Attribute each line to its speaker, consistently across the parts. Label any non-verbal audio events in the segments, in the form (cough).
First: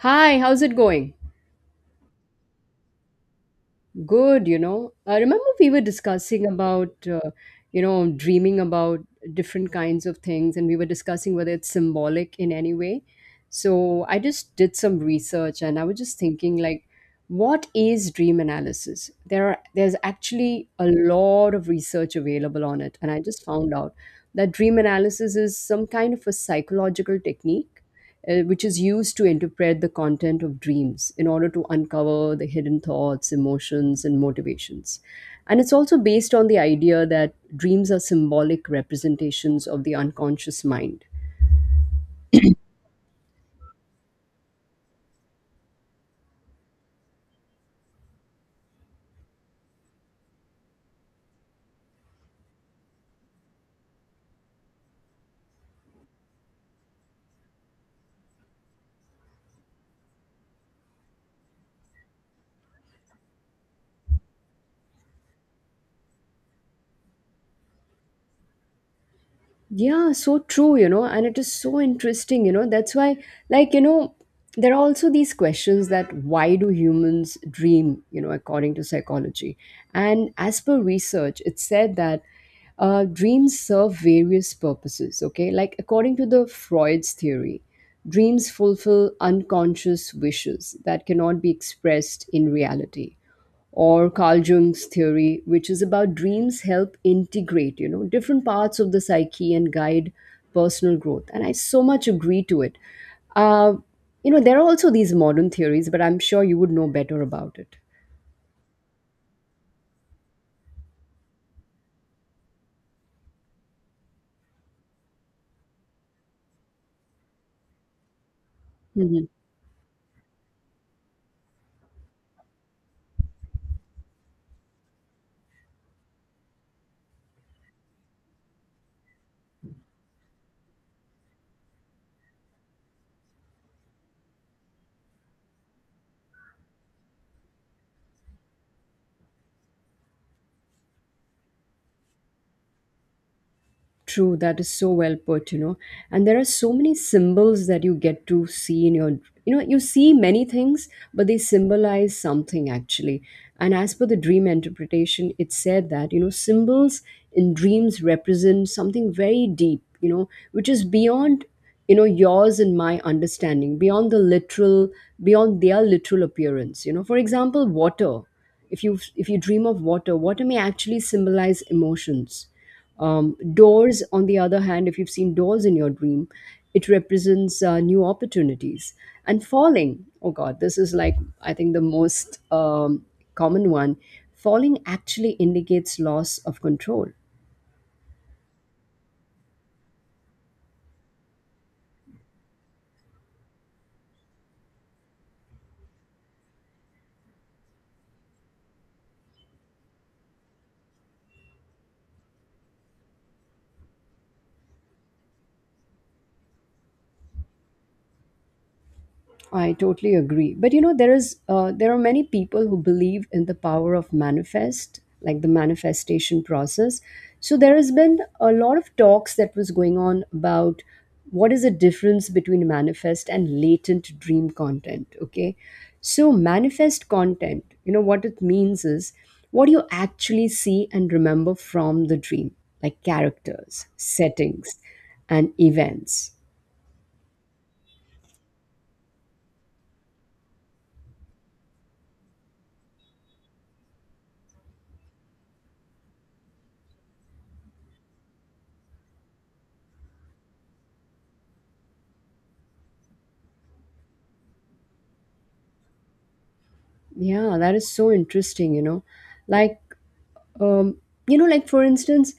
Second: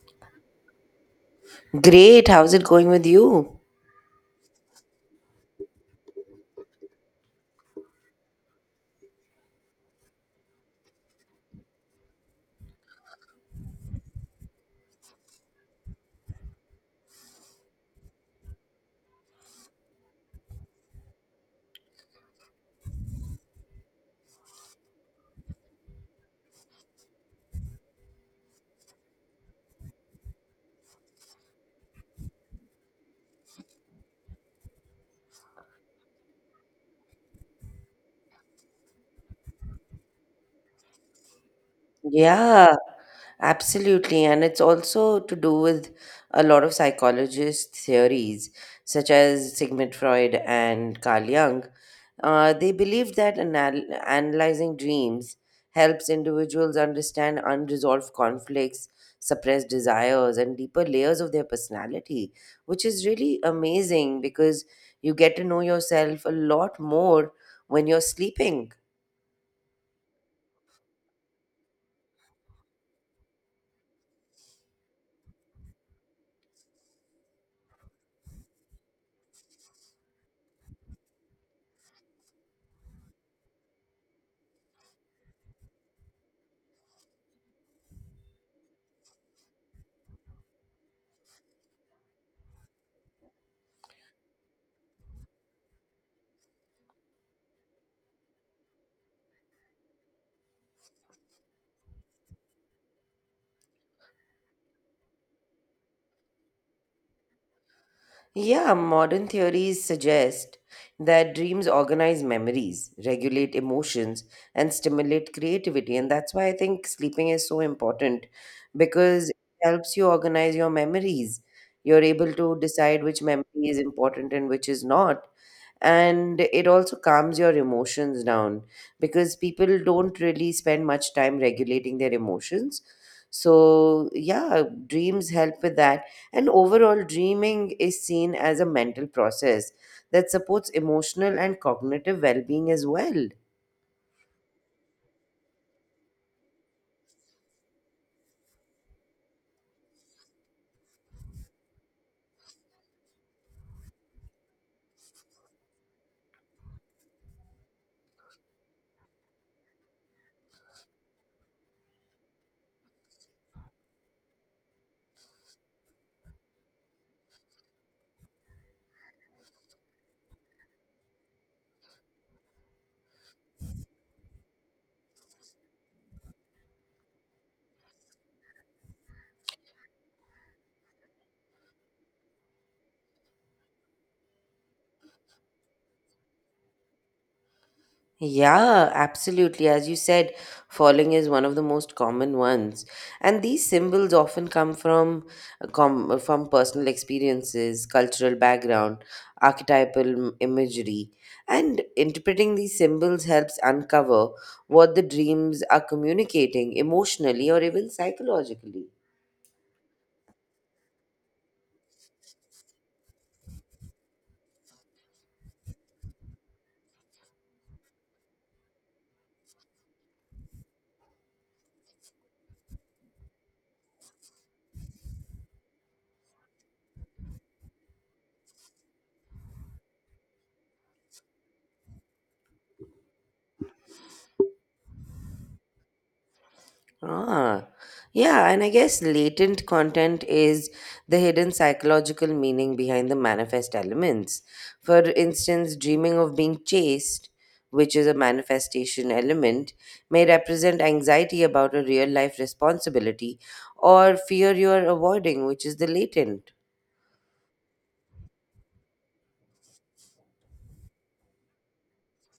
Speaker 1: Hi, how's it going?
Speaker 2: Great. How's it going with you?
Speaker 1: Good, you know. I remember we were discussing about, dreaming about different kinds of things, and we were discussing whether it's symbolic in any way. So I just did some research, and I was just thinking, like, what is dream analysis? There's actually a lot of research available on it, and I just found out that dream analysis is some kind of a psychological technique which is used to interpret the content of dreams in order to uncover the hidden thoughts, emotions, and motivations. And it's also based on the idea that dreams are symbolic representations of the unconscious mind.
Speaker 2: Yeah, absolutely. And it's also to do with a lot of psychologist theories, such as Sigmund Freud and Carl Jung. They believe that analyzing dreams helps individuals understand unresolved conflicts, suppressed desires, and deeper layers of their personality, which is really amazing because you get to know yourself a lot more when you're sleeping.
Speaker 1: Yeah, so true, you know, and it is so interesting, you know. That's why, like, you know, there are also these questions that why do humans dream, you know, according to psychology? And as per research, it's said that dreams serve various purposes, okay? Like, according to the Freud's theory, dreams fulfill unconscious wishes that cannot be expressed in reality or Carl Jung's theory, which is about dreams help integrate, you know, different parts of the psyche and guide personal growth. And I so much agree to it. Uh, there are also these modern theories, but I'm sure you would know better about it.
Speaker 2: Yeah, modern theories suggest that dreams organize memories, regulate emotions, and stimulate creativity. And that's why I think sleeping is so important
Speaker 1: Mhm.
Speaker 2: because it helps you organize your memories. You're able to decide which memory is important and which is not, and it also calms your emotions down because people don't really spend much time regulating their emotions, so yeah, dreams help with that. And overall, dreaming is seen as a mental process that supports emotional and cognitive well-being as well.
Speaker 1: True, that is so well put, you know. And there are so many symbols that you get to see in your, you know, you see many things, but they symbolize something actually. And as per the dream interpretation, it said that, you know, symbols in dreams represent something very deep, you know, which is beyond, you know, yours and my understanding, beyond the literal, beyond their literal appearance, you know. For example, water. If you dream of water, water may actually symbolize emotions. Doors, on the other hand, if you've seen doors in your dream, it represents new opportunities. And falling, oh God, this is like, I think, the most common one. Falling actually indicates loss of control.
Speaker 2: Yeah, absolutely. As you said, falling is one of the most common ones, and these symbols often come from from personal experiences, cultural background, archetypal imagery, and interpreting these symbols helps uncover what the dreams are communicating emotionally or even psychologically.
Speaker 1: I totally agree. But you know, there are many people who believe in the power of manifest, like the manifestation process. So there has been a lot of talks that was going on about what is the difference between manifest and latent dream content. Okay, so manifest content, you know, what it means is what you actually see and remember from the dream, like characters, settings, and events.
Speaker 2: Ah, yeah, and I guess latent content is the hidden psychological meaning behind the manifest elements. For instance, dreaming of being chased, which is a manifestation element, may represent anxiety about a real life responsibility or fear you are avoiding, which is the latent.
Speaker 1: Yeah, that is so interesting, you know. Like, um, like for instance,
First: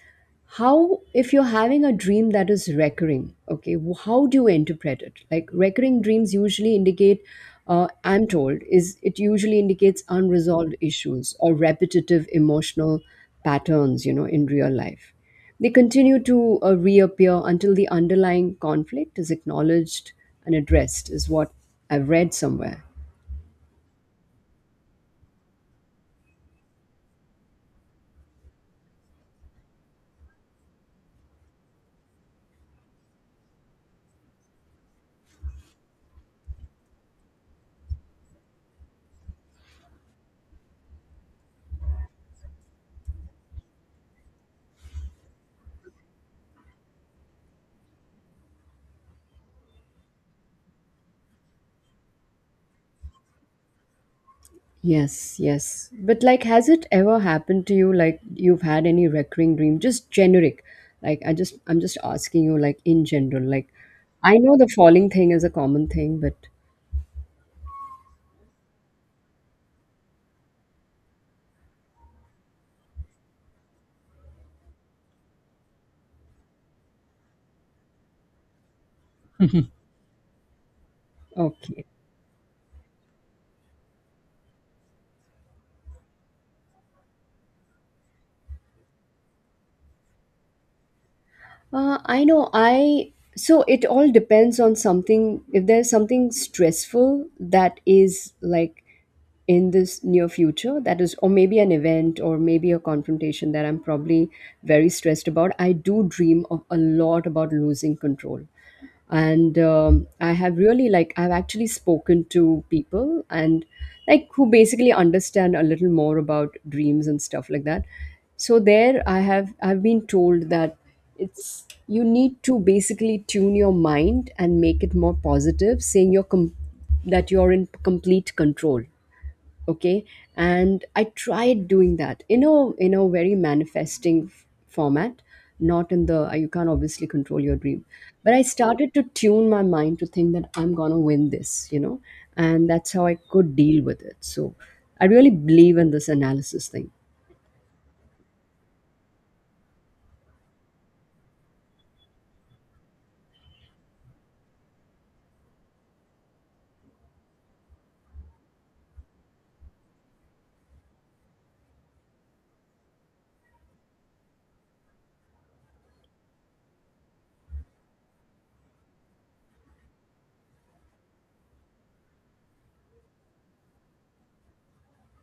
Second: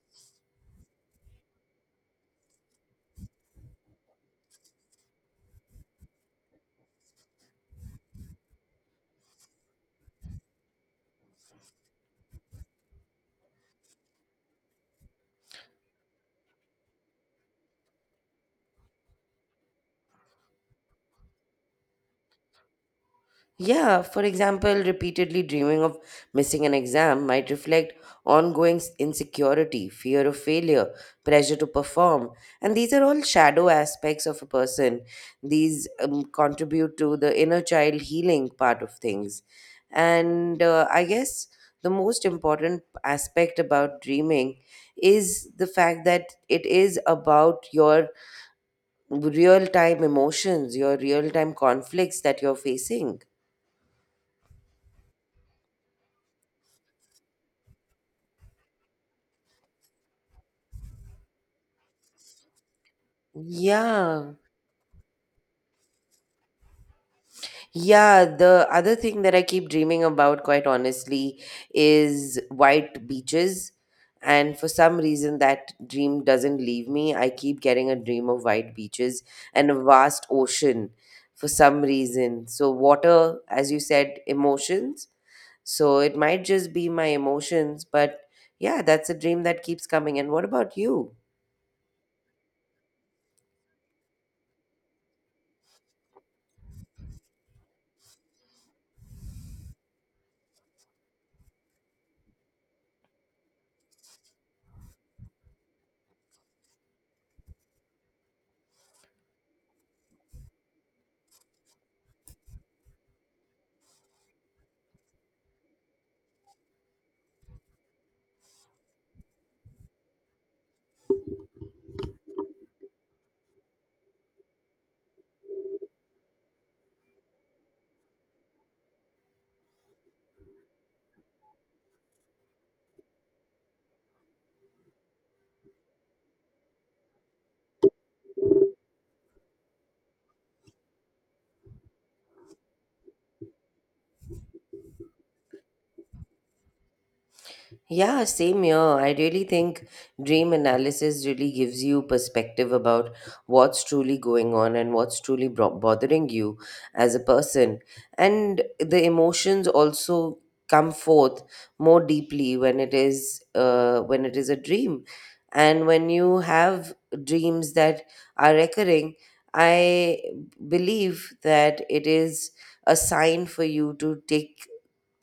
Speaker 1: how if you're having a dream that is recurring, okay, how do you interpret it? Like recurring dreams usually indicate, I'm told, is it usually indicates unresolved issues or repetitive emotional patterns, you know, in real life. They continue to reappear until the underlying conflict is acknowledged and addressed, is what I've read somewhere.
Speaker 2: Yeah, for example, repeatedly dreaming of missing an exam might reflect ongoing insecurity, fear of failure, pressure to perform. And these are all shadow aspects of a person. These contribute to the inner child healing part of things. And I guess the most important aspect about dreaming is the fact that it is about your real time emotions, your real time conflicts that you're facing.
Speaker 1: Yes, yes. But like, has it ever happened to you? Like, you've had any recurring dream? Just generic. Like, I'm just asking you, like, in general. Like,
Speaker 2: Yeah.
Speaker 1: I know the falling thing is a common thing, but
Speaker 2: Yeah. The other thing that I keep dreaming about, quite honestly, is white beaches. And for some reason, that dream doesn't leave me. I keep getting a dream of white beaches and a vast ocean for some
Speaker 1: okay.
Speaker 2: reason. So, water, as you said, emotions. So, it might just be my emotions, but yeah, that's a dream that keeps coming. And what about you?
Speaker 1: I know. I so it all depends on something. If there's something stressful that is like in this near future that is or maybe an event or maybe a confrontation that I'm probably very stressed about, I do dream of a lot about losing control, and I have really like I've actually spoken to people and like who basically understand a little more about dreams and stuff like that. So there I have I've been told that it's you need to basically tune your mind and make it more positive saying that you're in complete control. Okay. And I tried doing that in a very manifesting format, not in the you can't obviously control your dream, but I started to tune my mind to think that I'm gonna win this, you know, and that's how I could deal with it. So I really believe in this analysis thing.
Speaker 2: Yeah, same here. I really think dream analysis really gives you perspective about what's truly going on and what's truly bothering you as a person. And the emotions also come forth more deeply when it is a dream. And when you have dreams that are recurring, I believe that it is a sign for you to take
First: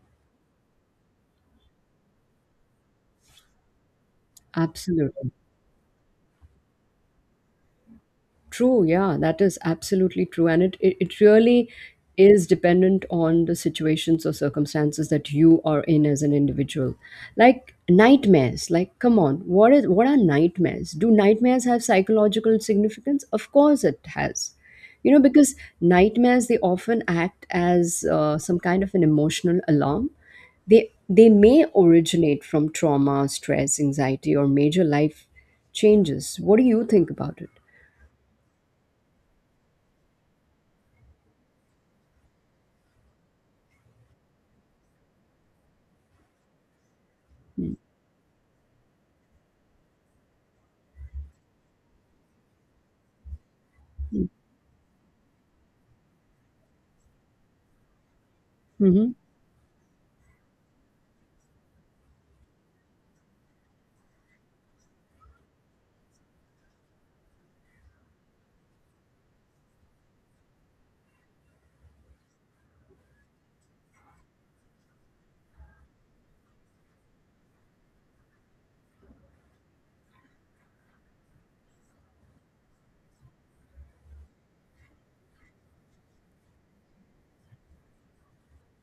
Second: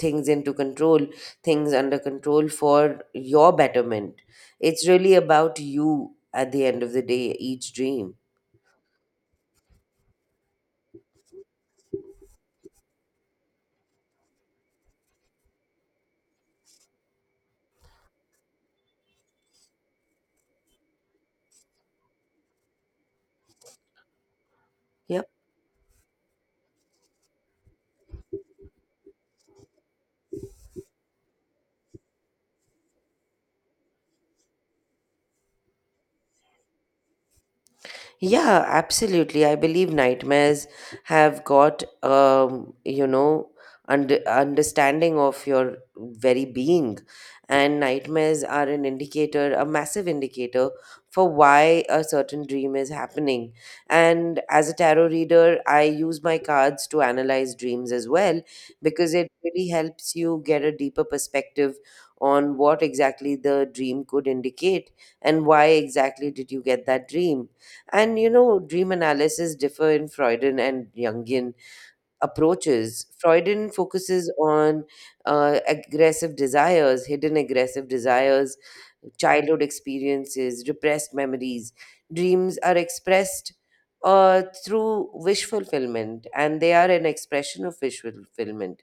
Speaker 2: things into control, things under control for your betterment. It's really
Speaker 1: Absolutely.
Speaker 2: about you at the end of the day, each dream.
Speaker 1: True, yeah, that is absolutely true. And it really is dependent on the situations or circumstances that you are in as an individual. Like nightmares, like come on, what are nightmares? Do nightmares have psychological significance? Of course it has. You know,
Speaker 2: Yeah.
Speaker 1: because nightmares they often act as some kind of an emotional alarm. They may originate from trauma, stress, anxiety, or major life changes. What do you think about it?
Speaker 2: Yeah, absolutely. I believe nightmares have got, understanding of your very being. And nightmares are an indicator, a massive indicator for why a certain dream is happening. And as a tarot reader, I use my cards to analyze dreams as well
Speaker 1: Mm-hmm.
Speaker 2: because it really helps you get a deeper perspective on what exactly the dream could indicate and why exactly did you get that dream. And you know, dream analysis differ in Freudian and Jungian approaches. Freudian focuses on aggressive desires, hidden aggressive desires, childhood experiences, repressed memories. Dreams are expressed through wish fulfillment, and they are an expression of wish fulfillment.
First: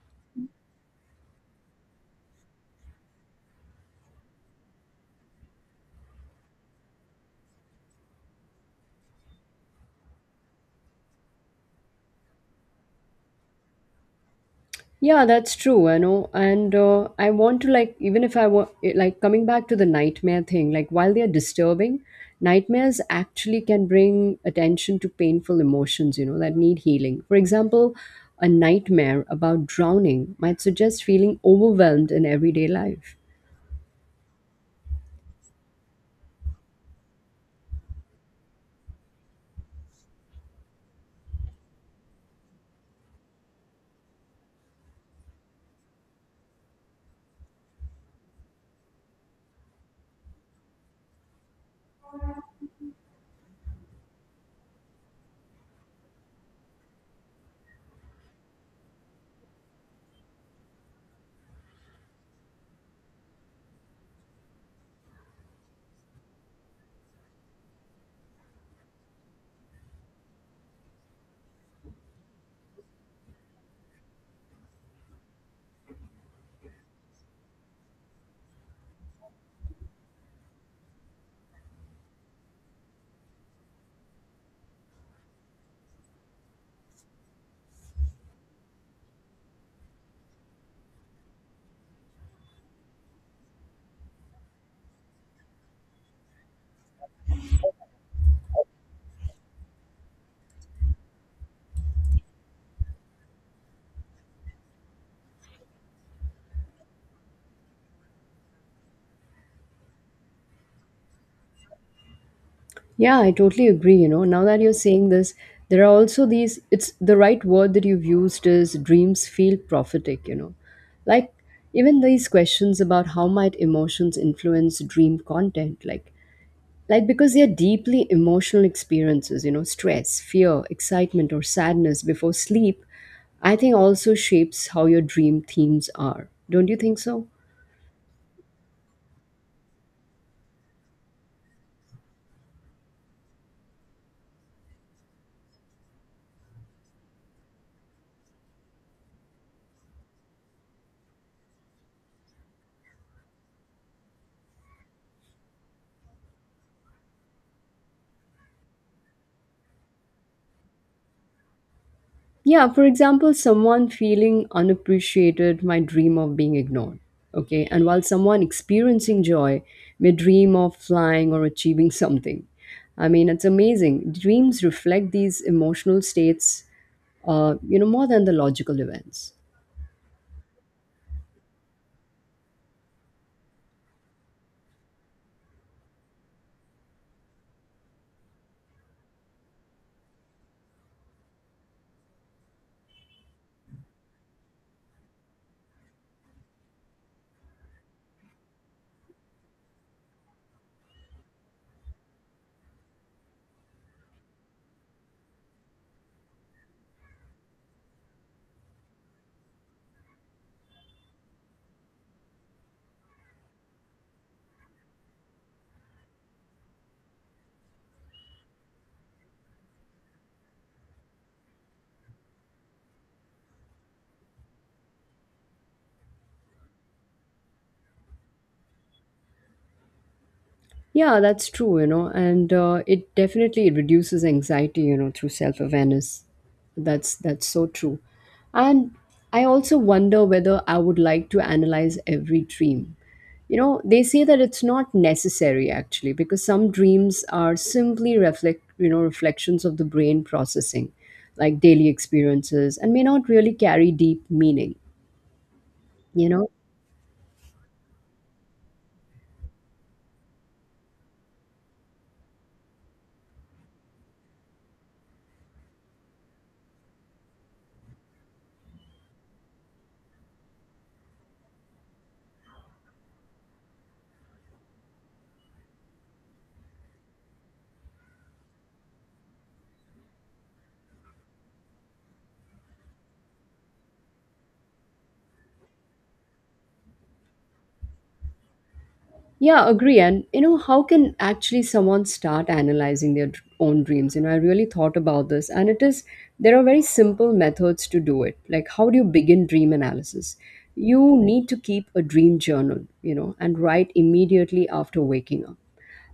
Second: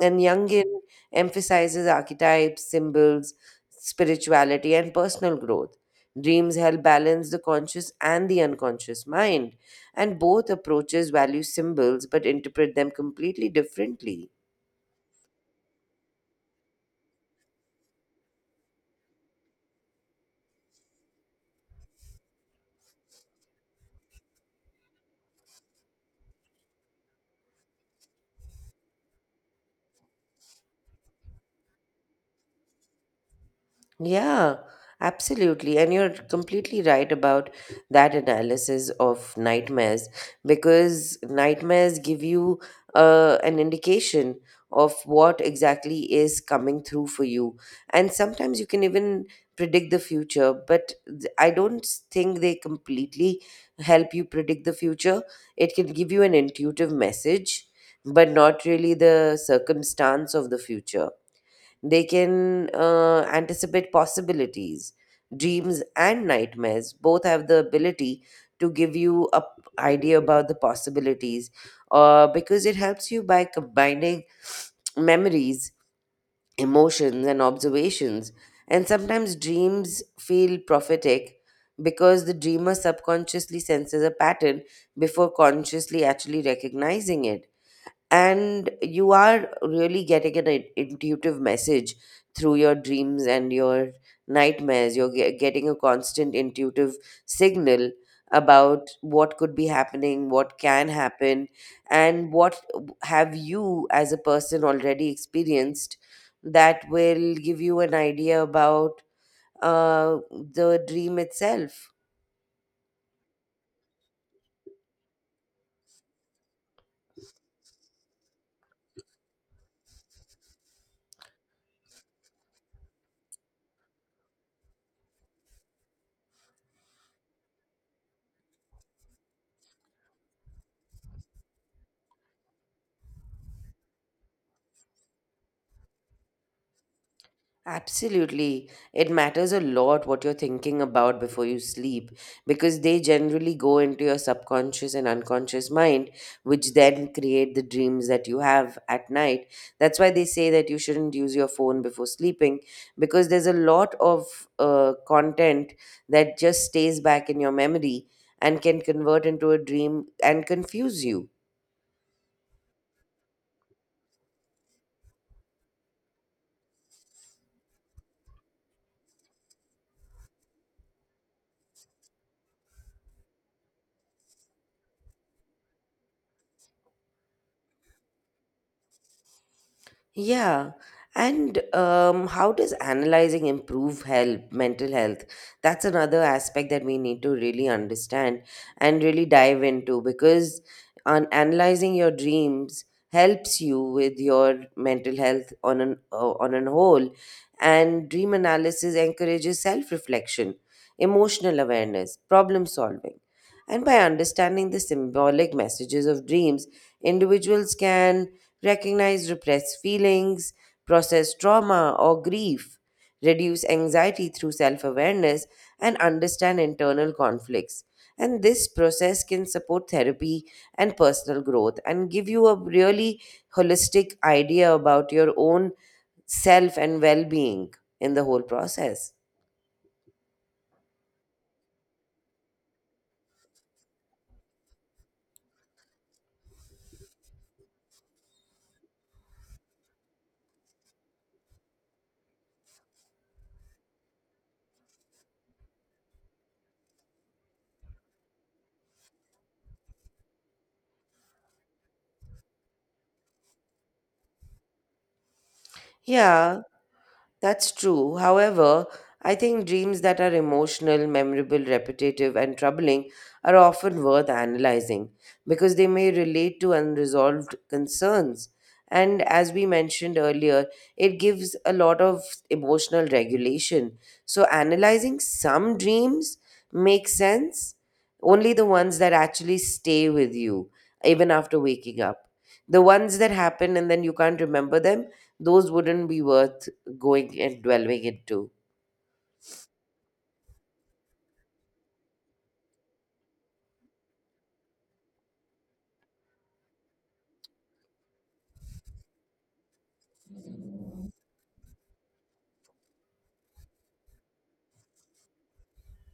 Speaker 2: And Jungian emphasizes archetypes, symbols, spirituality, and personal growth. Dreams help balance the conscious and the unconscious mind, and both approaches value symbols but interpret them completely differently.
Speaker 1: Yeah, that's true. I know, and I want to like even if I want like coming back to the nightmare thing. Like while they are disturbing, nightmares actually can bring attention to painful emotions. You know that need healing. For example, a nightmare about drowning might suggest feeling overwhelmed in everyday life.
Speaker 2: Yeah, absolutely. And you're completely right about that analysis of nightmares because nightmares give you an indication of what exactly is coming through for you. And sometimes you can even predict the future, but I don't think they completely help you predict the future. It can give you an intuitive message, but not really the circumstance of the future. They can anticipate possibilities, dreams, and nightmares. Both have the ability to give you a idea about the possibilities, because it helps you by combining (sniffs) memories, emotions, and observations. And sometimes dreams feel prophetic because the dreamer subconsciously senses a pattern before consciously actually recognizing it. And you are really getting an intuitive message through your dreams, and your nightmares, you're getting a constant intuitive signal about what could be happening, what can happen, and what have you as a person already experienced that will give you an idea about the dream itself.
Speaker 1: Yeah, I totally agree. You know, now that you're saying this, there are also these, it's the right word that you've used is dreams feel prophetic, you know. Like, even these questions about how might emotions influence dream content, like because they are deeply emotional experiences, you know, stress, fear, excitement, or sadness before sleep, I think also shapes how your dream themes are. Don't you think so?
Speaker 2: Absolutely. It matters a lot what you're thinking about before you sleep because they generally go into your subconscious and unconscious mind, which then create the dreams that you have at night. That's why they say that you shouldn't use your phone before sleeping because there's a lot of content that just stays back in your memory and can convert into a dream and confuse you.
Speaker 1: Yeah, for example, someone feeling unappreciated might dream of being ignored. Okay, and while someone experiencing joy may dream of flying or achieving (laughs) something. I mean, it's amazing. Dreams reflect these emotional states, you know, more than the logical events.
Speaker 2: Yeah. And how does analyzing improve health, mental health? That's another aspect that we need to really understand and really dive into, because on analyzing your dreams helps you with your mental health on an whole. And dream analysis encourages self reflection, emotional awareness, problem solving, and by understanding the symbolic messages of dreams, individuals can recognize repressed feelings, process trauma or grief, reduce anxiety through self awareness, and understand internal conflicts. And this process can support therapy and personal growth and give you a really holistic idea about your own self and well being in the whole process.
Speaker 1: Yeah, that's true, you know, and it definitely reduces anxiety, you know, through self awareness. That's so true, and I also wonder whether I would like to analyze every dream. You know, they say that it's not necessary actually because some dreams are simply reflect, you know, reflections of the brain processing like daily experiences and may not really carry deep meaning, you know.
Speaker 2: Yeah. That's true. However, I think dreams that are emotional, memorable, repetitive, and troubling are often worth analyzing because they may relate to unresolved concerns. And as we mentioned earlier, it gives a lot of emotional regulation. So, analyzing some dreams makes sense, only the ones that actually stay with you, even after waking up. The ones that happen and then you can't remember them, those wouldn't be worth going and dwelling into.
Speaker 1: Yeah, agree. And you know, how can actually someone start analyzing their own dreams? You know, I really thought about this, and it is there are very simple methods to do it. Like, how do you begin dream analysis? You need to keep a dream journal, you know, and write immediately after waking up.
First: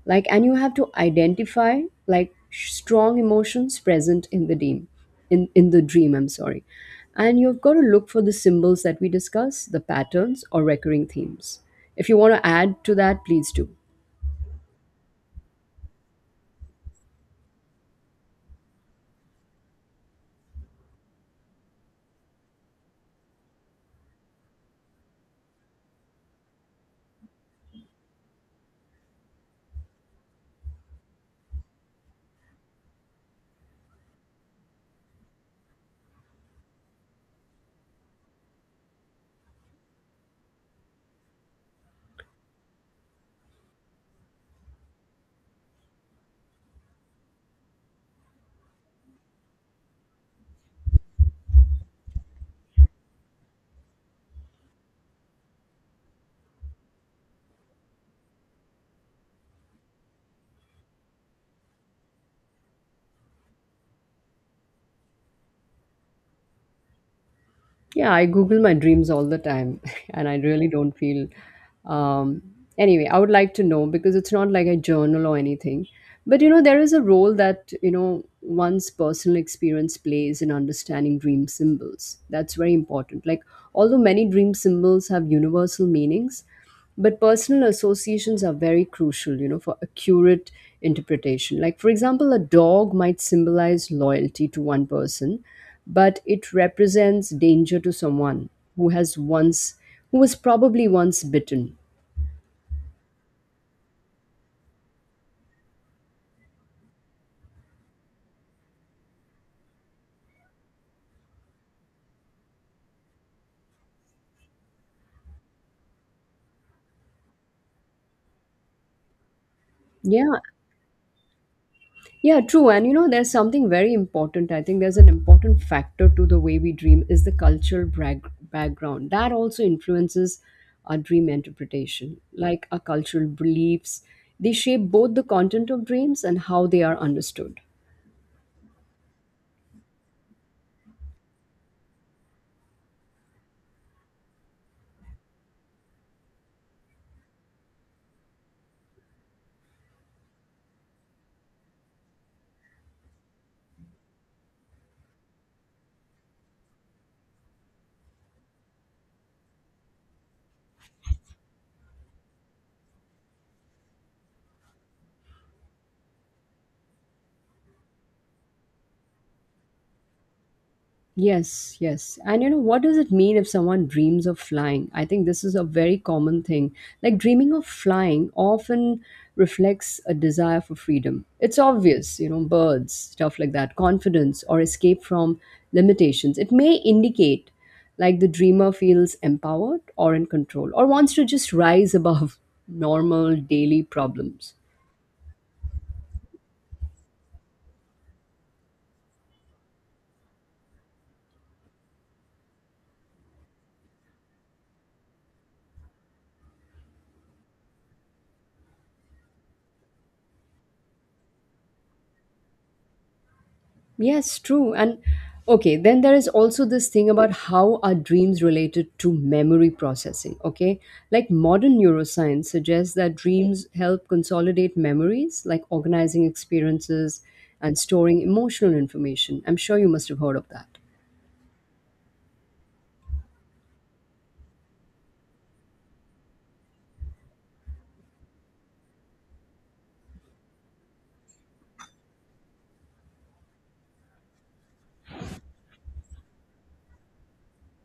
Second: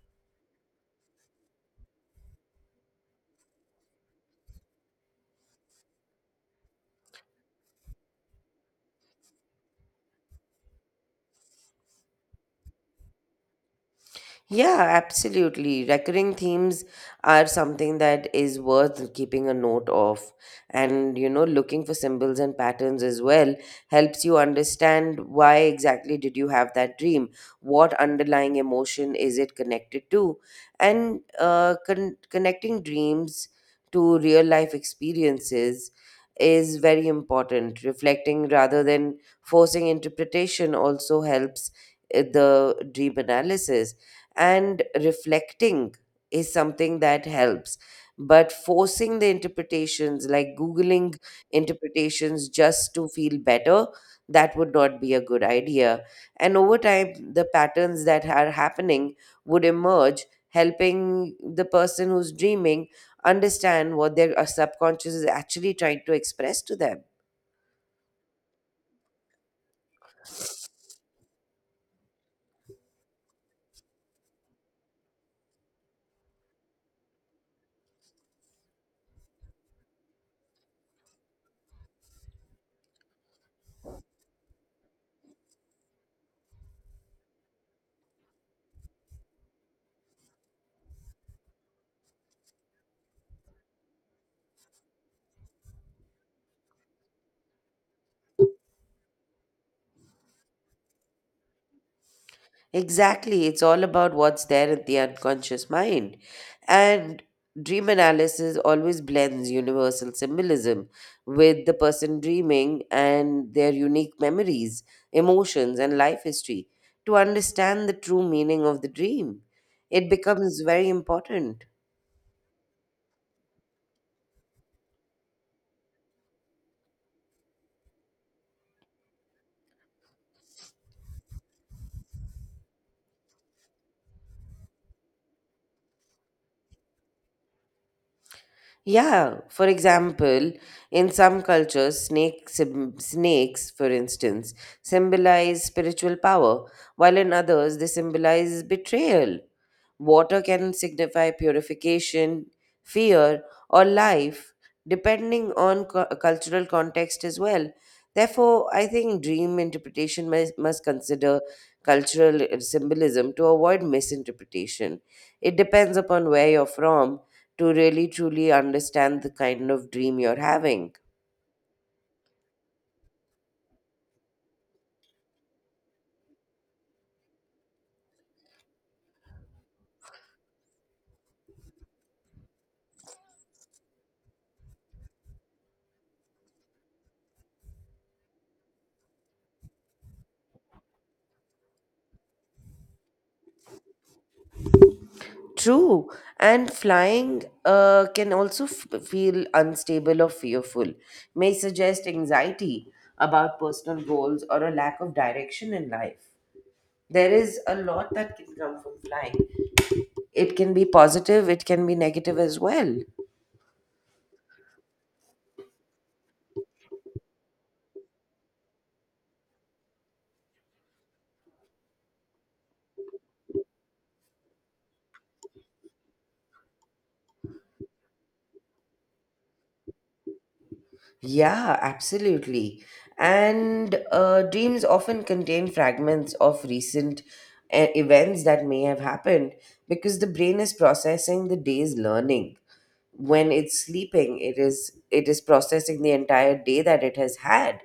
Speaker 1: Like and you have to identify like strong emotions present in the dream, I'm sorry. And you've got to look for the symbols that we discuss, the patterns or recurring themes. If you want to add to that, please do.
Speaker 2: Yeah, absolutely. Recurring themes are something that is worth keeping a note of. And, you know, looking for symbols and patterns as well helps you understand why exactly did you have that dream? What underlying emotion is it connected to? And connecting dreams to real life experiences is very important. Reflecting rather than forcing interpretation also helps the dream analysis. And reflecting is something that helps, but forcing the interpretations, like googling interpretations just to feel better, that would not be a good idea. And over time, the patterns that are happening would emerge, helping the person who's dreaming understand what their subconscious is actually trying to express to them.
Speaker 1: Yeah, I Google my dreams all the time, (laughs) and I really don't feel. Um, anyway, I would like to know because it's not like a journal or anything. But you know, there is a role that you know one's personal experience plays in understanding dream symbols. That's very important. Like, although many dream symbols have universal meanings, but personal associations are very crucial, you know, for accurate interpretation, like for example a dog might symbolize loyalty to one person, but it represents danger to someone who has once who was probably once bitten.
Speaker 2: Exactly. It's all about what's there in the unconscious mind. And dream analysis always blends universal symbolism with the person dreaming and their unique memories, emotions, and life history to understand the true meaning of the dream. It
Speaker 1: Yeah.
Speaker 2: becomes very important.
Speaker 1: Yeah, true. And you know, there's something very important. I think there's an important factor to the way we dream is the cultural background. That also influences our dream interpretation, like our cultural beliefs. They shape both the content of dreams and how they are understood.
Speaker 2: Yeah, for example, in some cultures, snakes, for instance, symbolize spiritual power, while in others, they symbolize betrayal. Water can signify purification, fear, or life, depending on cultural context as well. Therefore, I think dream interpretation must consider cultural symbolism to avoid misinterpretation. It depends upon where you're from to really truly understand the kind of dream you're having.
Speaker 1: Yes, yes. And you know, what does it mean if someone dreams of flying? I think this is a very common thing. Like, dreaming of flying often reflects a desire for freedom. It's obvious, you know, birds, stuff like that, confidence or escape from limitations. It may indicate like the dreamer feels empowered or in control or wants to just rise above (laughs) normal daily problems.
Speaker 2: True, and flying can also feel unstable or fearful, may suggest anxiety about personal goals or a lack of direction in life. There is a lot that can come from flying. It can be positive, it can be negative as well.
Speaker 1: Yes, true. And okay, then there is also this thing about how our dreams related to memory processing, okay? Like modern neuroscience suggests that dreams help consolidate memories, like organizing experiences and storing emotional information. I'm sure you must have heard of that.
Speaker 2: Yeah, absolutely. And dreams often contain fragments of recent events that may have happened because the brain is processing the day's learning. When it's sleeping, it is processing the entire day that it has had.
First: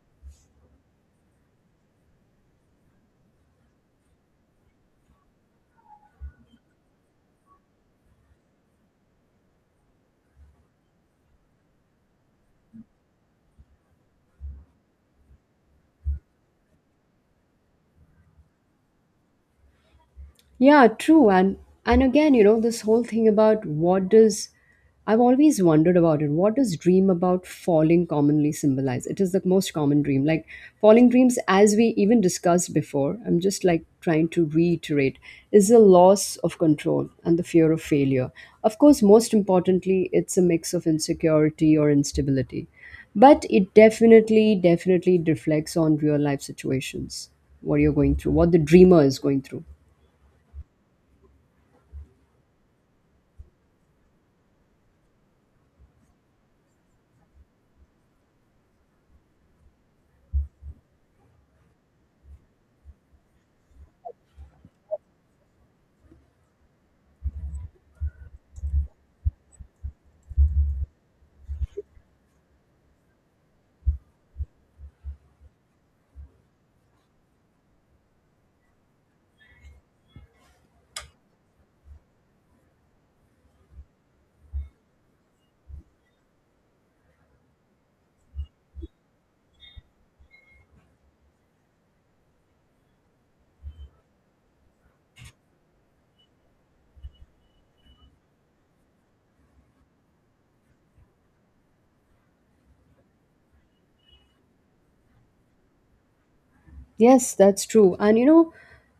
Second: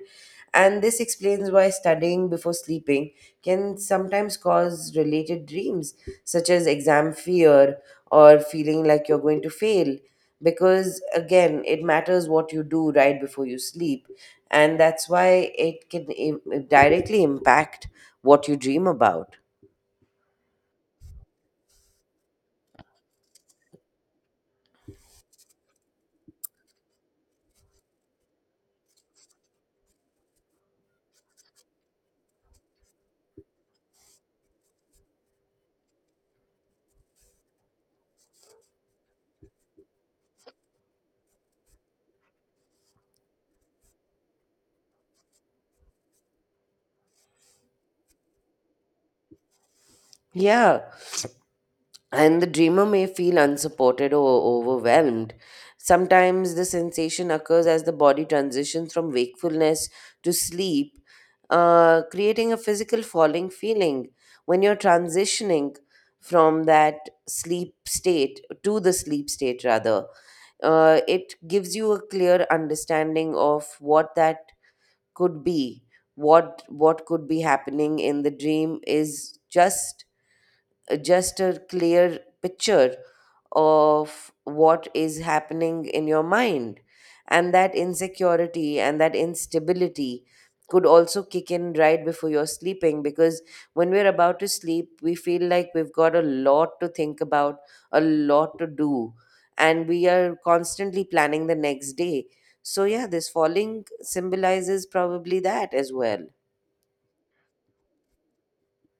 Speaker 2: And this explains why studying before sleeping can sometimes cause related dreams, such as exam fear or feeling like you're going to fail, because again, it matters what you do right before you sleep. And that's why it can directly impact what you dream about.
Speaker 1: Yeah, true. And again, you know, this whole thing about what does I've always wondered about it. What does dream about falling commonly symbolize? It is the most common dream. Like falling dreams, as we even discussed before, I'm just trying to reiterate, is the loss of control and the fear of failure. Of course, most importantly, it's a mix of insecurity or instability. But it definitely, definitely reflects on real life situations, what you're going through, what the dreamer is going through.
Speaker 2: Yeah. And the dreamer may feel unsupported or overwhelmed. Sometimes the sensation occurs as the body transitions from wakefulness to sleep, creating a physical falling feeling. When you're transitioning from that sleep state to the sleep state, rather, it gives you a clear understanding of what that could be. What could be happening in the dream is just a clear picture of what is happening in your mind. And that insecurity and that instability could also kick in right before you're sleeping, because when we're about to sleep, we feel like we've got a lot to think about, a lot to do, and we are constantly planning the next day. So, yeah, this falling symbolizes probably that as well.
Speaker 1: Yes, that's true. And you know,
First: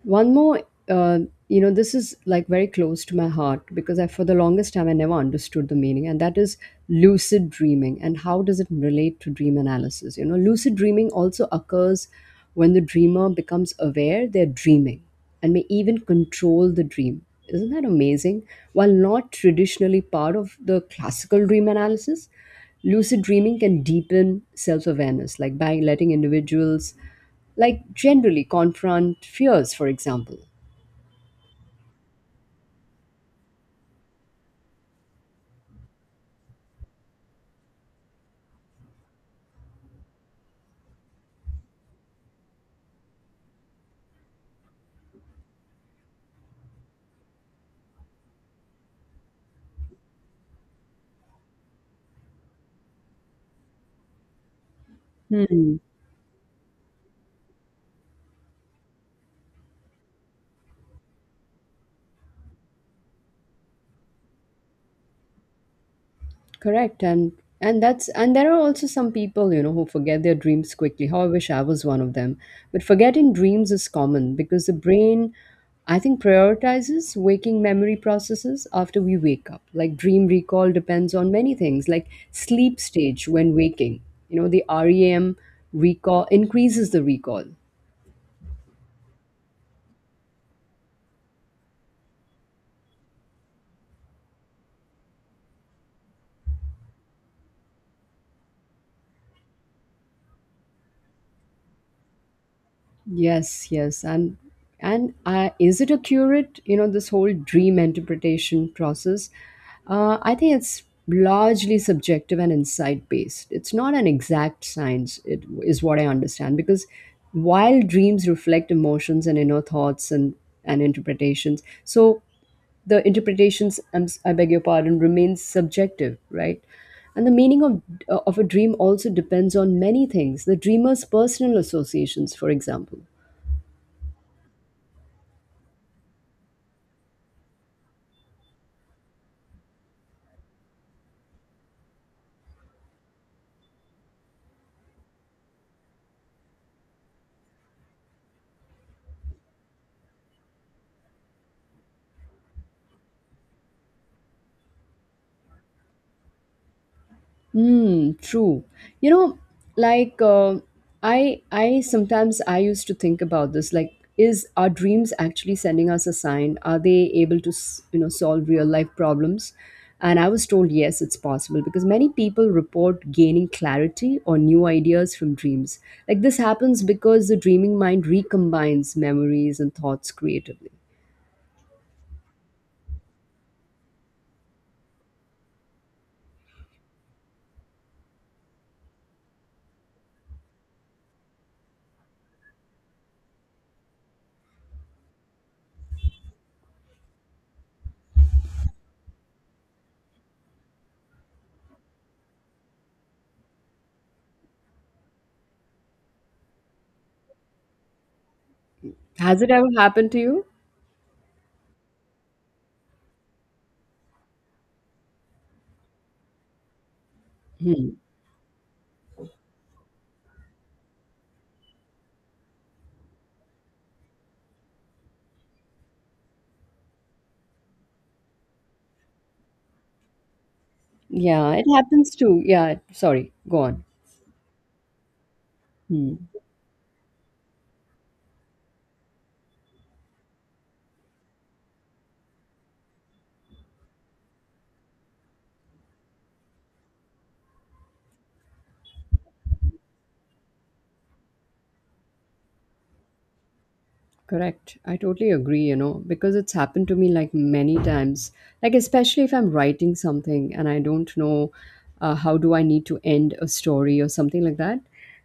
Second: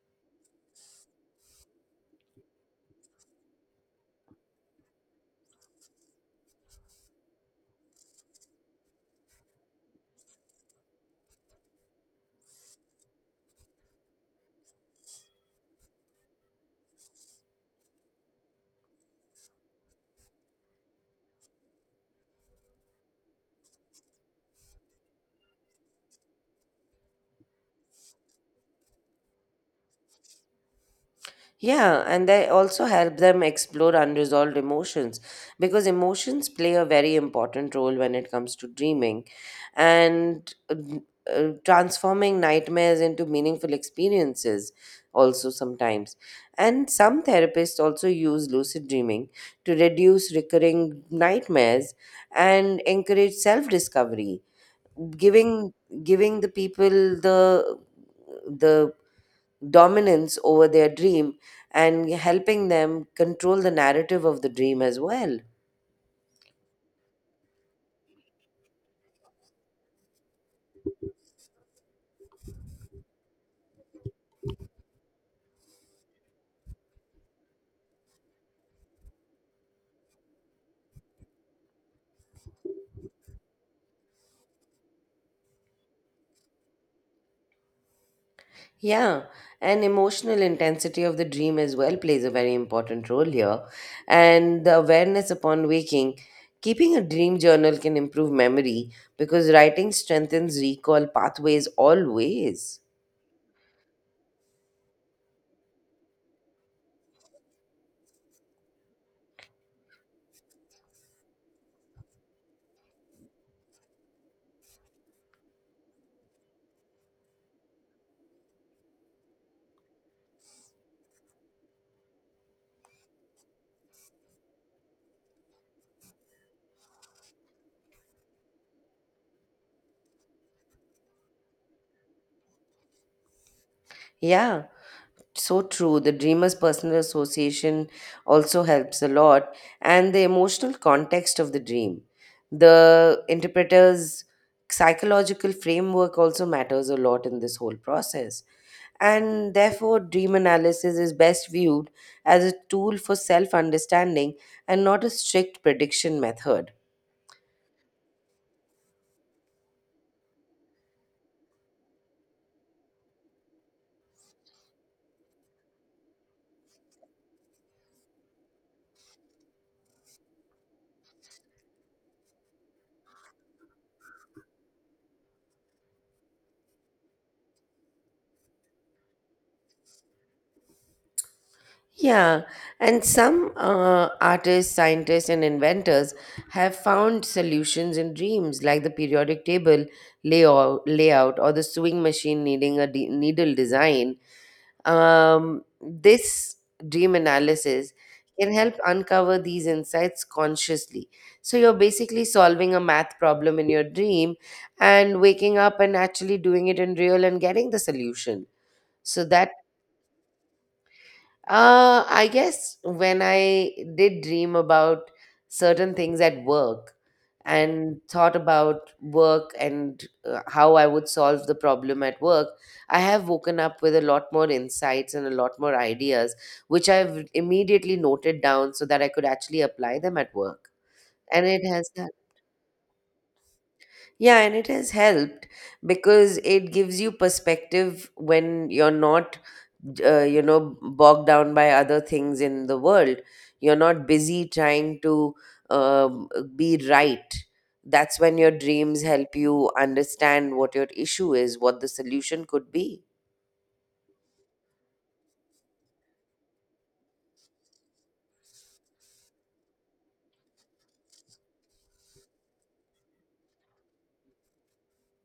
Speaker 1: one more, uh, you know, this is like very close to my heart because I, for the longest time, I never understood the meaning, and that is lucid dreaming. And how does it relate to dream analysis? You know, lucid dreaming also occurs when the dreamer becomes aware they're dreaming and may even control the dream. Isn't that amazing? While not traditionally part of the classical dream analysis, lucid dreaming can deepen self awareness, like by letting individuals like generally confront fears for example.
Speaker 2: Yeah, and they also help them explore unresolved emotions because emotions play a very important role when it comes to dreaming. And transforming nightmares into meaningful experiences, also sometimes. And some therapists also use lucid dreaming to reduce recurring nightmares and encourage self discovery, giving
Speaker 1: Hmm.
Speaker 2: giving the people the dominance over their dream and helping them control the narrative of the dream as well.
Speaker 1: Correct, and that's, and there are also some people, you know, who forget their dreams quickly. How I wish I was one of them. But forgetting dreams is common because the brain, I think, prioritizes waking memory processes after we wake up. Like dream recall depends on many things, like sleep stage when waking, you know, the REM recall increases the recall.
Speaker 2: Yeah, and emotional intensity of the dream as well plays a very important role here. And the awareness upon waking, keeping a dream journal can improve memory because writing strengthens recall pathways always.
Speaker 1: Yes, yes, and is it accurate? You know, this whole dream interpretation process. I think it's largely subjective and insight based. It's not an exact science. It is what I understand because while dreams reflect emotions and inner thoughts and interpretations, so the interpretations, I beg your pardon, remains subjective, right? And the meaning of a dream also depends on many things. The dreamer's personal associations, for example.
Speaker 2: Yeah, so true. The Dreamers Personal Association also helps a lot, and the emotional context of the dream. The interpreter's psychological framework also matters a lot in this whole process. And therefore, dream analysis is best viewed as a tool for self understanding and not a strict prediction method.
Speaker 1: Hmm, true. You know, like uh, I sometimes I used to think about this, like is our dreams actually sending us a sign? Are they able to, you know, solve real life problems? And I was told yes, it's possible because many people report gaining clarity or new ideas from dreams. Like this happens because the dreaming mind recombines memories and thoughts creatively.
Speaker 2: Yeah, and some artists, scientists, and inventors have found solutions in dreams, like the periodic table layout or the sewing machine needing a needle design. This dream analysis can help uncover these insights consciously. So you're basically solving a math problem in your dream and waking up and actually doing it in real and getting the solution. So
Speaker 1: Has it
Speaker 2: that
Speaker 1: ever happened to you?
Speaker 2: I guess when I did dream about certain things at work
Speaker 1: Hmm.
Speaker 2: and thought about work and how I would solve the problem at work, I have woken up with a lot more insights and a lot more ideas, which I've immediately noted down so that I could actually apply them at work. And
Speaker 1: Yeah, it
Speaker 2: it has helped.
Speaker 1: happens too. Yeah, sorry. Go on.
Speaker 2: Yeah, and it has helped
Speaker 1: Hmm.
Speaker 2: because it gives you perspective when you're not, you know, bogged down by other things in the world. You're not busy trying to um, be right. That's when your dreams help you understand what your issue is, what the solution could be.
Speaker 1: Correct. I totally agree, you know, because it's happened to me like many times. Like, especially if I'm writing something and I don't know how do I need to end a story or something like that.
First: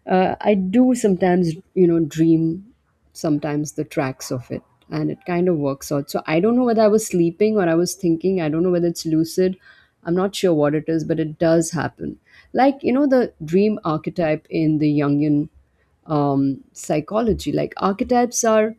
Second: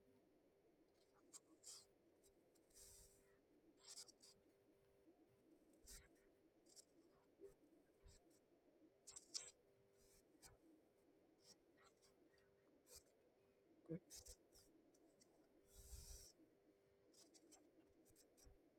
Speaker 1: I do sometimes, you know, dream sometimes the tracks of it, and it kind of works out. So I don't know whether I was sleeping or I was thinking. I don't know whether it's lucid. I'm not sure what it is, but it does happen. Like, you know, the dream archetype in the Jungian psychology. Like archetypes are,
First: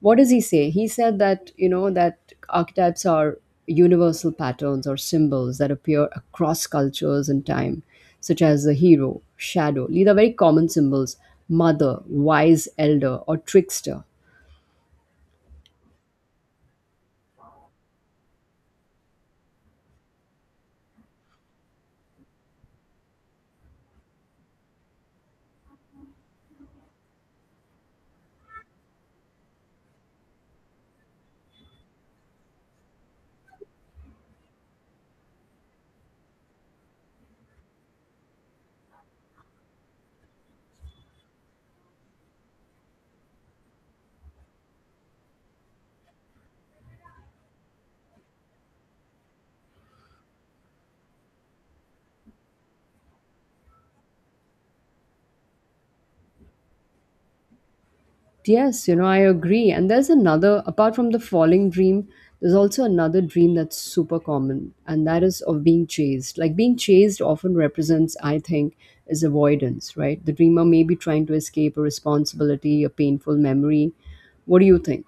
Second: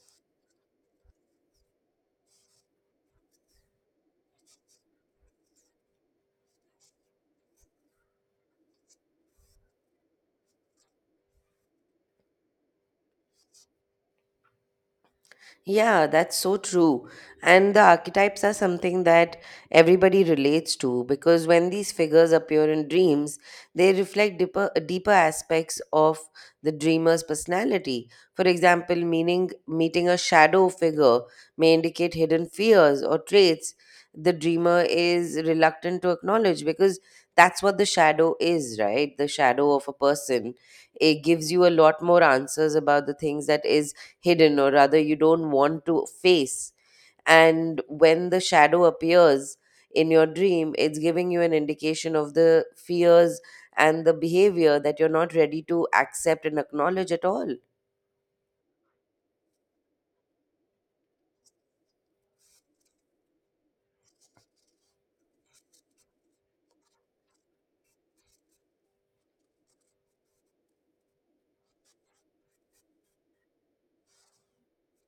Speaker 1: what does he say? He said that, you know, that archetypes are universal patterns or symbols that appear across cultures and time, such as the hero, shadow. These are very common symbols: mother, wise elder, or trickster.
Speaker 2: Yeah, that's so true. And the archetypes are something that everybody relates to because when these figures appear in dreams, they reflect deeper aspects of the dreamer's personality. For example, meaning meeting a shadow figure may indicate hidden fears or traits the dreamer is reluctant to acknowledge because that's what the shadow is, right? The shadow of a person. It gives you a lot more answers about the things that is hidden or rather you don't want to face. And when the shadow appears in your dream, it's giving you an indication of the fears and the behavior that you're not ready to accept and acknowledge at all.
Speaker 1: Yes, you know, I agree. And there's another, apart from the falling dream, there's also another dream that's super common, and that is of being chased. Like being chased often represents, I think, is avoidance, right? The dreamer may be trying to escape a responsibility, a painful memory. What do you think?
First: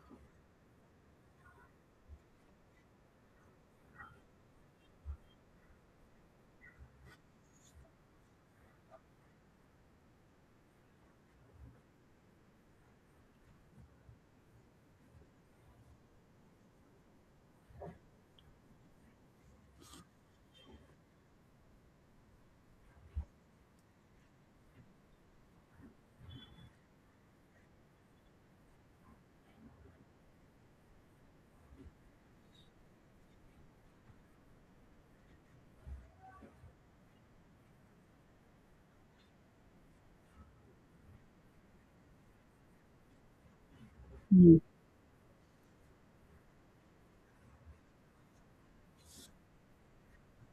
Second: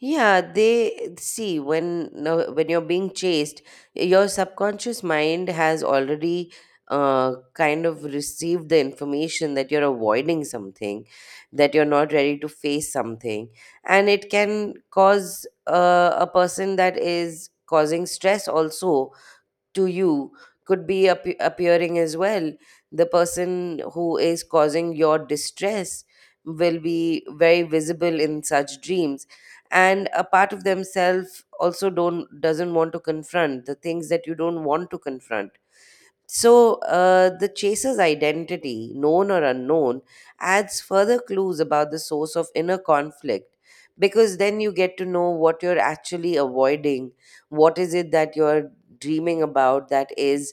Speaker 2: Yeah, they see when no, when you're being chased, your subconscious mind has already kind of received the information that you're avoiding something, that you're not ready to face something, and it can cause a person that is causing stress also to you could be appearing as well. The person who is causing your distress will be very visible in such dreams and a part of themselves also don't doesn't want to confront the things that you don't want to confront. So, the chaser's identity, known or unknown, adds further clues about the source of inner conflict because
Speaker 1: Hmm.
Speaker 2: then you get to know what you're actually avoiding, what is it that you're dreaming about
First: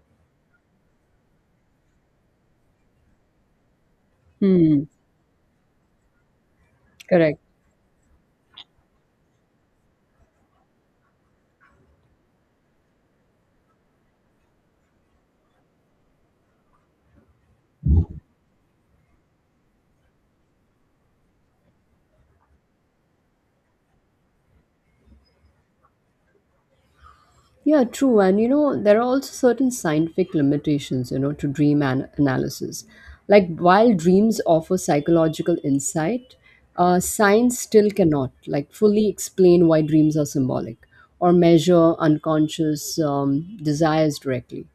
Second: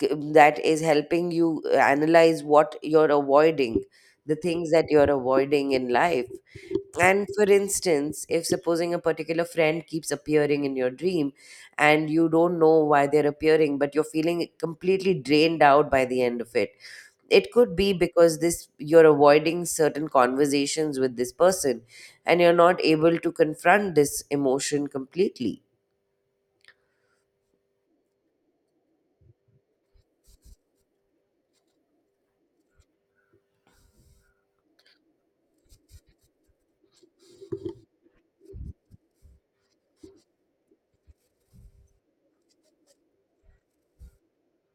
Speaker 2: that is helping you analyze what you're avoiding, the things
Speaker 1: Hmm.
Speaker 2: that you're avoiding in life. And
Speaker 1: Correct.
Speaker 2: for instance, if supposing a particular friend keeps appearing in your dream and you don't know why they're appearing, but you're feeling completely drained out by the end of it, it could be because this you're avoiding certain conversations with this person and you're not able to confront this emotion completely.
Speaker 1: Yeah, true. And you know, there are also certain scientific limitations, you know, to analysis. Like while dreams offer psychological insight, science still cannot like fully explain why dreams are symbolic or measure unconscious desires directly.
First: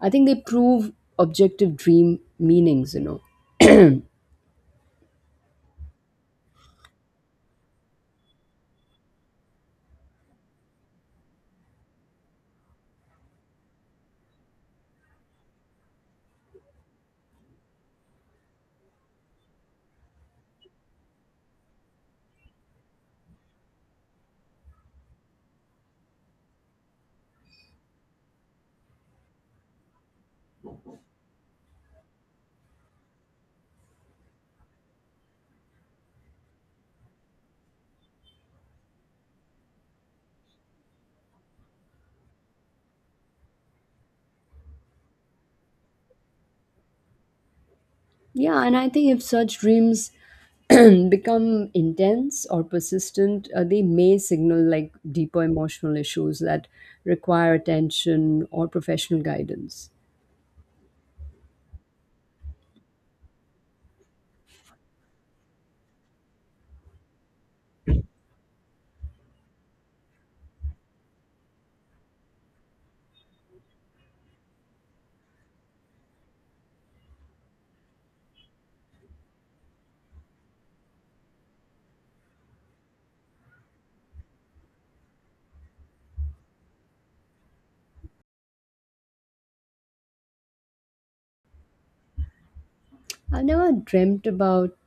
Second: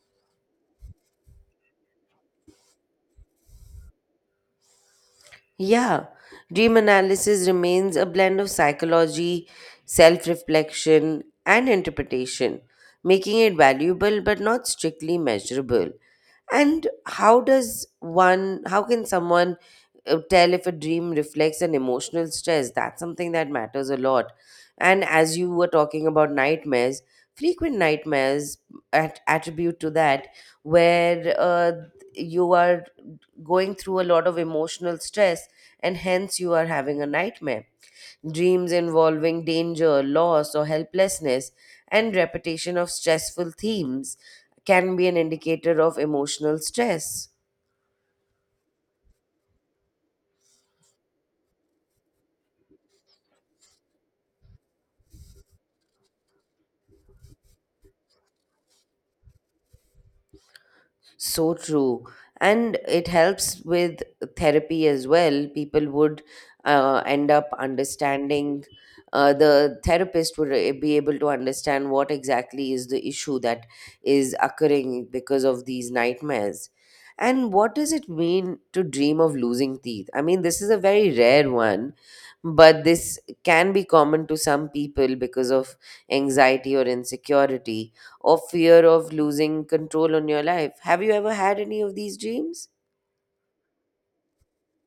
Speaker 1: I think they prove objective dream meanings, you know.
Speaker 2: Yeah, dream analysis remains a blend of psychology, self reflection, and interpretation, making it valuable but not strictly measurable. And how can someone tell if a dream reflects an emotional stress? That's something that matters a lot. And as you were talking about nightmares, frequent nightmares attribute to that, where you are going through a lot of emotional stress and hence you are having a nightmare, dreams involving danger, loss, or helplessness, and repetition of stressful themes can be an indicator of emotional stress.
Speaker 1: Yeah, and I think if such dreams (clears throat) become intense or persistent, they may signal like deeper emotional issues that require attention or professional guidance.
Speaker 2: So true. And it helps with therapy as well. People would end up understanding, the therapist would be able to understand what exactly is the issue that is occurring because of these nightmares. And what does it mean to dream of losing teeth? I mean, this is a very rare one, but this can be common to some people because of anxiety or insecurity or fear of losing control on your life. Have you ever had any of these dreams?
Speaker 1: I've never dreamt about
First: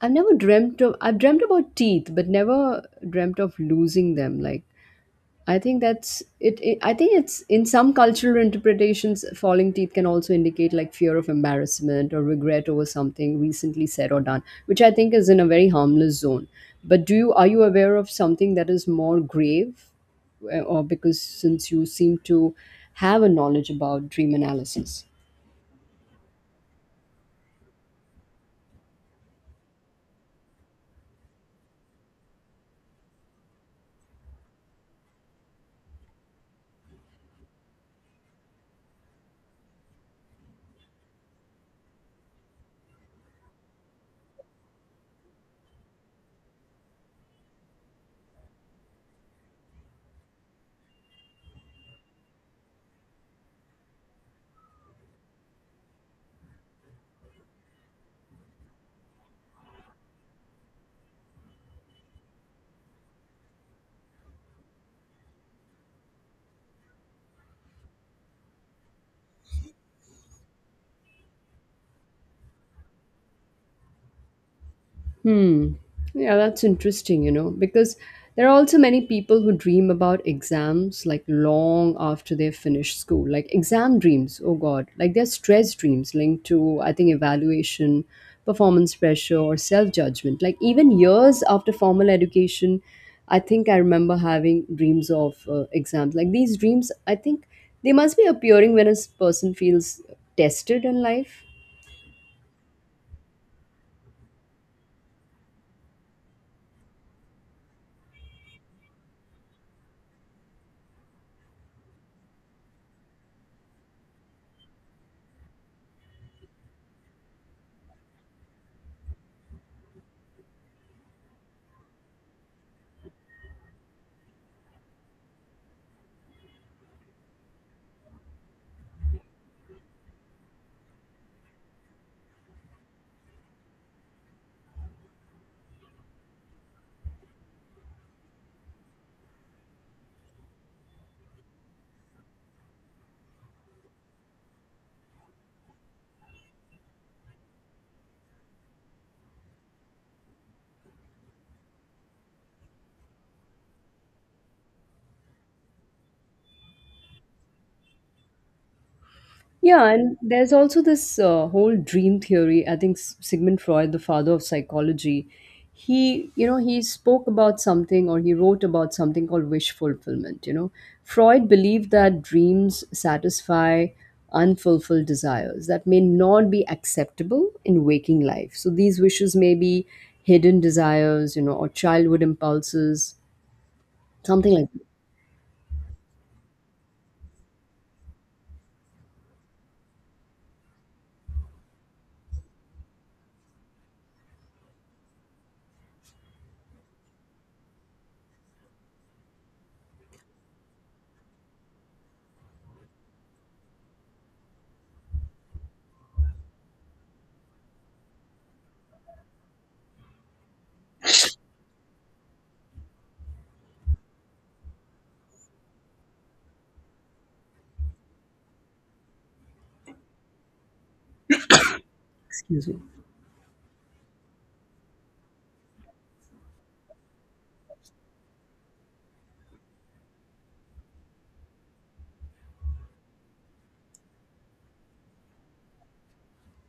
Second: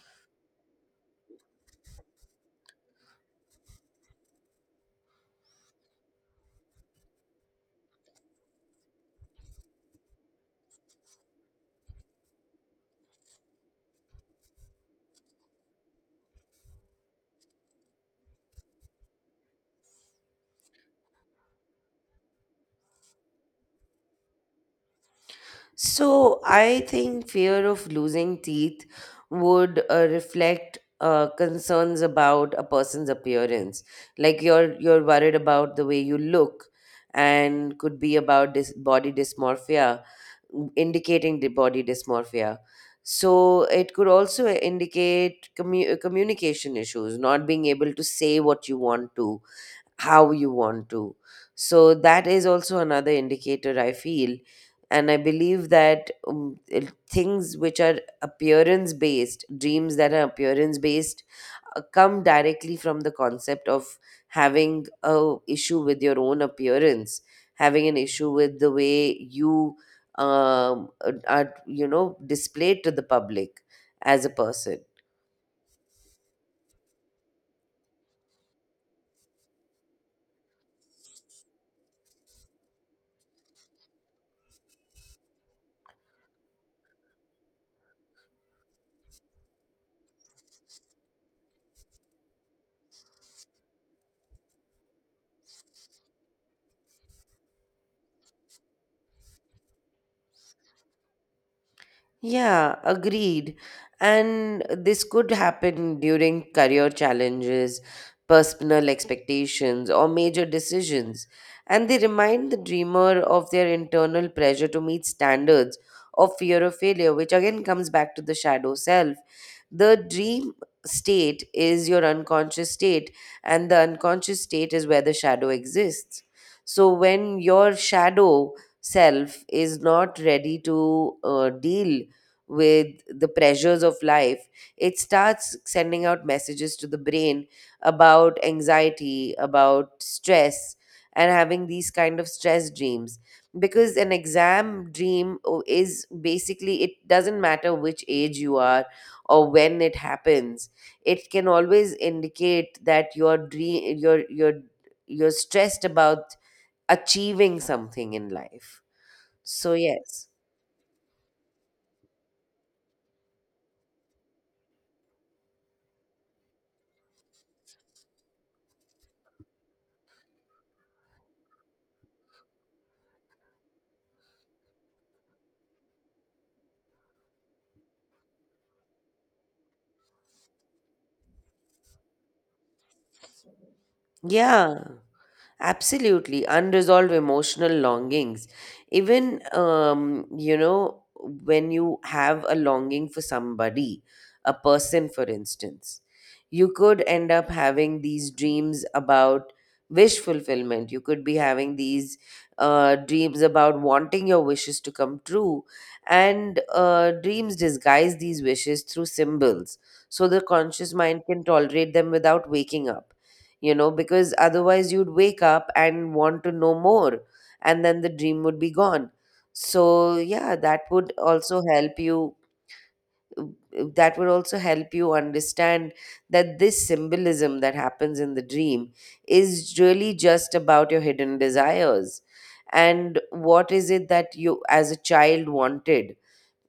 Speaker 1: I've dreamt about teeth, but never dreamt of losing them. Like I think that's it. I think it's in some cultural interpretations, falling teeth can also indicate like fear of embarrassment or regret over something recently said or done, which I think is in a very harmless zone. But do you are you aware of something that is more grave, or because since you seem to have a knowledge about dream analysis?
Speaker 2: So, I think fear of losing teeth would reflect concerns about a person's appearance. Like you're worried about the way you look, and could be about dis body dysmorphia, indicating the body dysmorphia. So it could also indicate communication issues, not being able to say what you want to, how you want to. So that is also another indicator, I feel. And I believe that things which are appearance based, dreams that are appearance based, come directly from the concept of having a issue with your own appearance, having an issue with the way you are, you know, displayed to the public as a person.
Speaker 1: Hmm. Yeah, that's interesting, you know, because there are also many people who dream about exams like long after they finish school, like exam dreams. Oh God, like they're stress dreams linked to, I think, evaluation, performance pressure, or self judgment. Like even years after formal education, I think I remember having dreams of exams. Like these dreams, I think they must be appearing when a person feels tested in life.
Speaker 2: Yeah, agreed. And this could happen during career challenges, personal expectations, or major decisions. And they remind the dreamer of their internal pressure to meet standards or fear of failure, which again comes back to the shadow self. The dream state is your unconscious state, and the unconscious state is where the shadow exists. So when your shadow self is not ready to deal with the pressures of life, it starts sending out messages to the brain about anxiety, about stress, and having these kind of stress dreams. Because an exam dream is basically, it doesn't matter which age you are or when it happens, it can always indicate that you're stressed about achieving something in life. So,
Speaker 1: Yeah, and
Speaker 2: yes.
Speaker 1: there's also this whole dream theory. I think Sigmund Freud, the father of psychology, he, you know, he spoke about something or he wrote about something called wish fulfillment. You know, Freud believed that dreams satisfy unfulfilled desires that may not be acceptable in waking life. So these wishes may be hidden desires, you know, or childhood impulses, something like
Speaker 2: Yeah.
Speaker 1: that.
Speaker 2: Absolutely, unresolved emotional longings. Even, you know, when you have a longing for somebody, a person, for instance, you could end up having these dreams about wish fulfillment. You could be having these dreams about wanting your wishes to come true. And dreams disguise these wishes through symbols so the conscious mind can tolerate them without waking up, you know, because otherwise you'd wake up and want to know more, and then the dream would be gone. So, yeah, that would also help you.
Speaker 1: Excuse me.
Speaker 2: uh, That would also help you understand that this symbolism that happens in the dream is really just about your hidden desires and what is it that you, as a child, wanted,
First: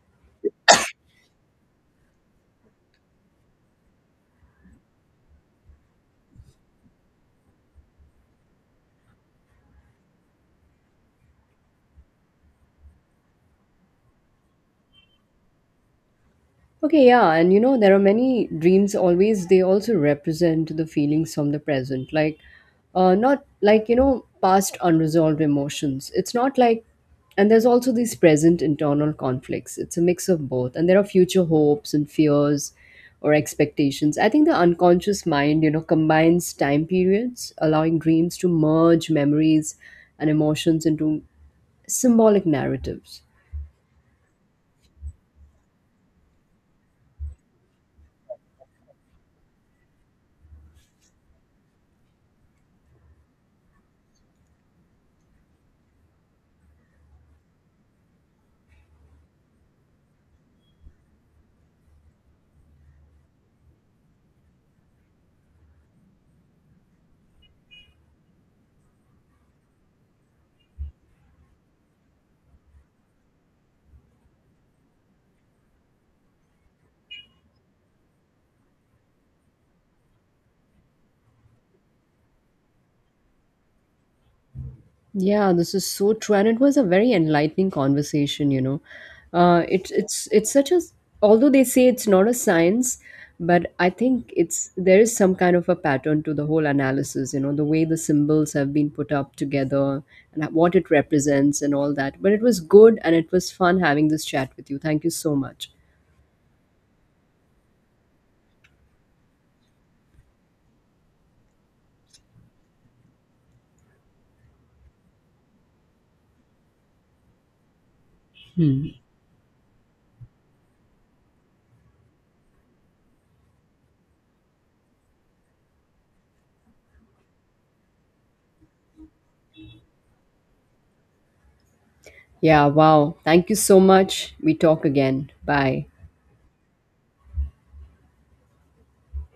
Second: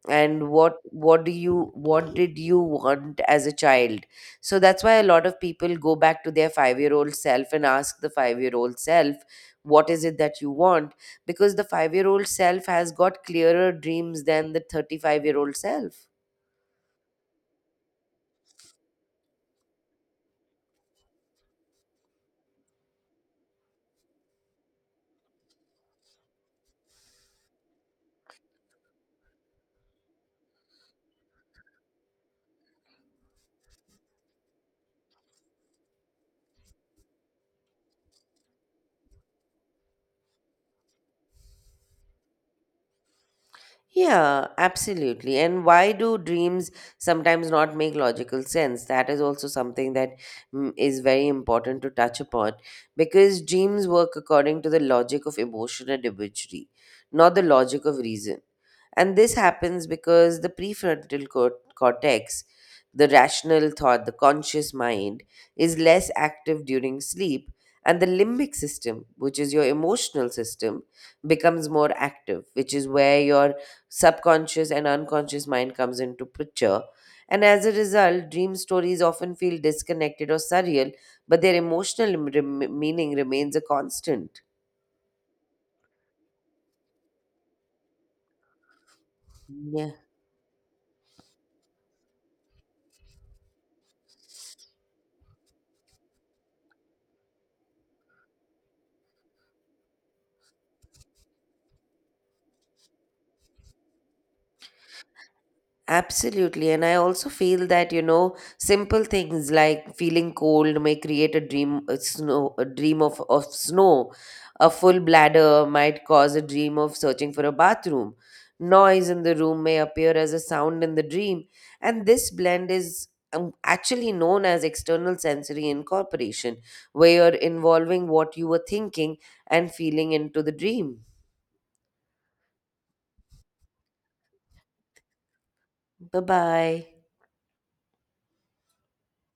Speaker 2: and what did you want as a child. So that's why a lot of people go back to their 5-year-old self and ask the 5-year-old self what is it that you want, because the 5-year-old self has got clearer dreams than the 35-year-old self.
Speaker 1: Okay, yeah, and you know, there are many dreams always, they also represent the feelings from the present. Like, not like, you know, past unresolved emotions. It's not like, and there's also these present internal conflicts. It's a mix of both. And there are future hopes and fears or expectations. I think the unconscious mind, you know, combines time periods, allowing dreams to merge memories and emotions into symbolic narratives.
Speaker 2: Yeah, absolutely. And why do dreams sometimes not make logical sense? That is also something that is very important to touch upon because dreams work according to the logic of emotion and imagery, not the logic of reason. And this happens because the cortex, the rational thought, the conscious mind, is less active during sleep, and the limbic system, which is your emotional system, becomes more active, which is where your subconscious and unconscious mind comes into picture. And as a result, dream stories often feel disconnected or surreal, but their meaning remains a constant.
Speaker 1: Yeah, this is so true, and it was a very enlightening conversation. You know, uh, it's
Speaker 2: Yeah,
Speaker 1: it's it's such a, although they say it's not a science, but I think it's there is some kind of a pattern to the whole analysis. You know, the way the symbols have been put up together and what it represents and all that. But it was good and it was fun having this chat with you. Thank you so much.
Speaker 2: absolutely. And I also feel that, you know, simple things like feeling cold may create a dream of snow. A full bladder might cause a dream of searching for a bathroom.
Speaker 1: Hmm.
Speaker 2: Noise in the room may appear as a sound in the dream. And this blend is actually known as external sensory incorporation, where you're involving what you were thinking and feeling into the dream.
Speaker 1: Yeah, wow. Thank you so much. We talk again. Bye.
Speaker 2: Bye bye.